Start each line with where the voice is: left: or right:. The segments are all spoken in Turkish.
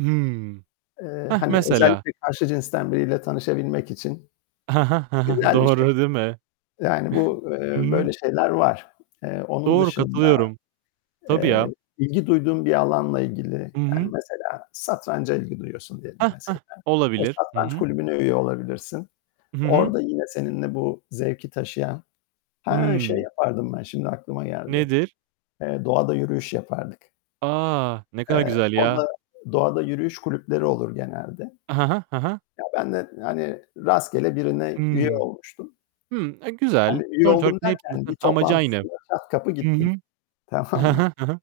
right: Hıı.
left: Eee,
right: Heh,
left: hani
right: mesela.
left: özellikle karşı cinsten biriyle tanışabilmek için,
right: He he, he he.
left: güzel bir şey
right: Doğru, değil mi?
left: yani bu,
right: Hı
left: eee, böyle
right: hı.
left: şeyler var. Eee, onun
right: Doğru,
left: dışında,
right: katılıyorum. Tabii ya.
left: eee, ilgi duyduğun bir alanla ilgili,
right: Hı
left: yani
right: hı.
left: mesela satranca ilgi duyuyorsun diyelim
right: Hah,
left: mesela,
right: hah.
left: o
right: Olabilir. Hı
left: satranç
right: hı.
left: kulübüne üye olabilirsin.
right: Hı hı.
left: Orada yine seninle bu zevki taşıyan... He, şey
right: Hıı.
left: yapardım ben şimdi aklıma geldi,
right: Nedir?
left: eee, doğada yürüyüş yapardık.
right: Ah. Ne kadar
left: Eee,
right: güzel ya.
left: orada doğada yürüyüş kulüpleri olur genelde.
right: He he, he he.
left: Ya ben de, hani, rastgele birine üye
right: Hımm.
left: olmuştum.
right: Hı, e güzel.
left: Hani üye
right: Sonuç olarak
left: oldum
right: hepsinin
left: derken
right: zaten
left: bir
right: amacı aynı.
left: toplantısına çat kapı
right: Hı hı.
left: gittim,
right: He
left: tamam mı?
right: he, he he.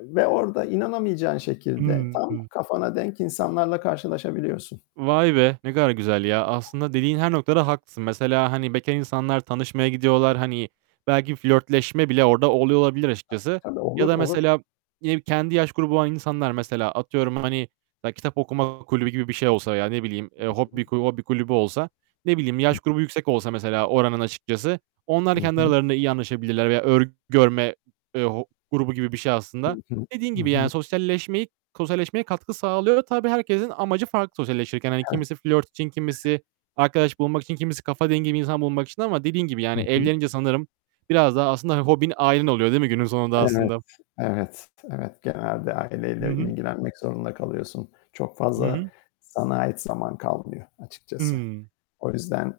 left: Ve orada inanamayacağın şekilde tam
right: Hıı.
left: kafana denk insanlarla karşılaşabiliyorsun.
right: Vay be! Ne kadar güzel ya. Aslında dediğin her noktada haklısın. Mesela, hani bekâr insanlar tanışmaya gidiyorlar. Hani belki flörtleşme bile orada oluyor olabilir açıkçası.
left: Tabii,
right: Ya
left: olur,
right: da
left: olur.
right: mesela, yine kendi yaş grubu olan insanlar mesela, atıyorum hani kitap okuma kulübü gibi bir şey olsa veya ne bileyim, eee, hob hobi kulübü olsa, ne bileyim,
left: Hı
right: yaş
left: hı.
right: grubu yüksek olsa mesela oranın açıkçası onlar
left: Hı
right: kendi
left: hı.
right: aralarında iyi anlaşabilirler veya örgü örme, eee, ho grubu gibi bir şey
left: Hı
right: aslında.
left: hı,
right: Dediğin
left: hı
right: gibi, yani,
left: hı.
right: sosyalleşmeyi, sosyalleşmeye katkı sağlıyor. Tabii herkesin amacı farklı sosyalleşirken. Hani
left: Evet.
right: kimisi flört için, kimisi arkadaş bulmak için, kimisi kafa dengi bir insan bulmak için ama dediğin gibi
left: Hı
right: yani,
left: hı.
right: evlenince sanırım biraz daha aslında, hani, hobin, ailen oluyor, değil mi günün sonunda
left: Evet.
right: aslında?
left: Evet, evet, genelde
right: Hı
left: aileyle
right: hı.
left: ilgilenmek zorunda kalıyorsun. Çok
right: Hı
left: fazla
right: hı.
left: sana ait zaman kalmıyor açıkçası.
right: Hıı.
left: O yüzden,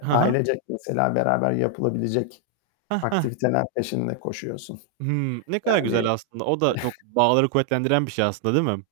right: He he.
left: ailecek mesela beraber yapılabilecek
right: Heh, heh.
left: aktiviteler peşinde koşuyorsun.
right: Hımm. Ne kadar güzel
left: Yani
right: aslında. O da çok bağları kuvvetlendiren bir şey aslında, değil mi?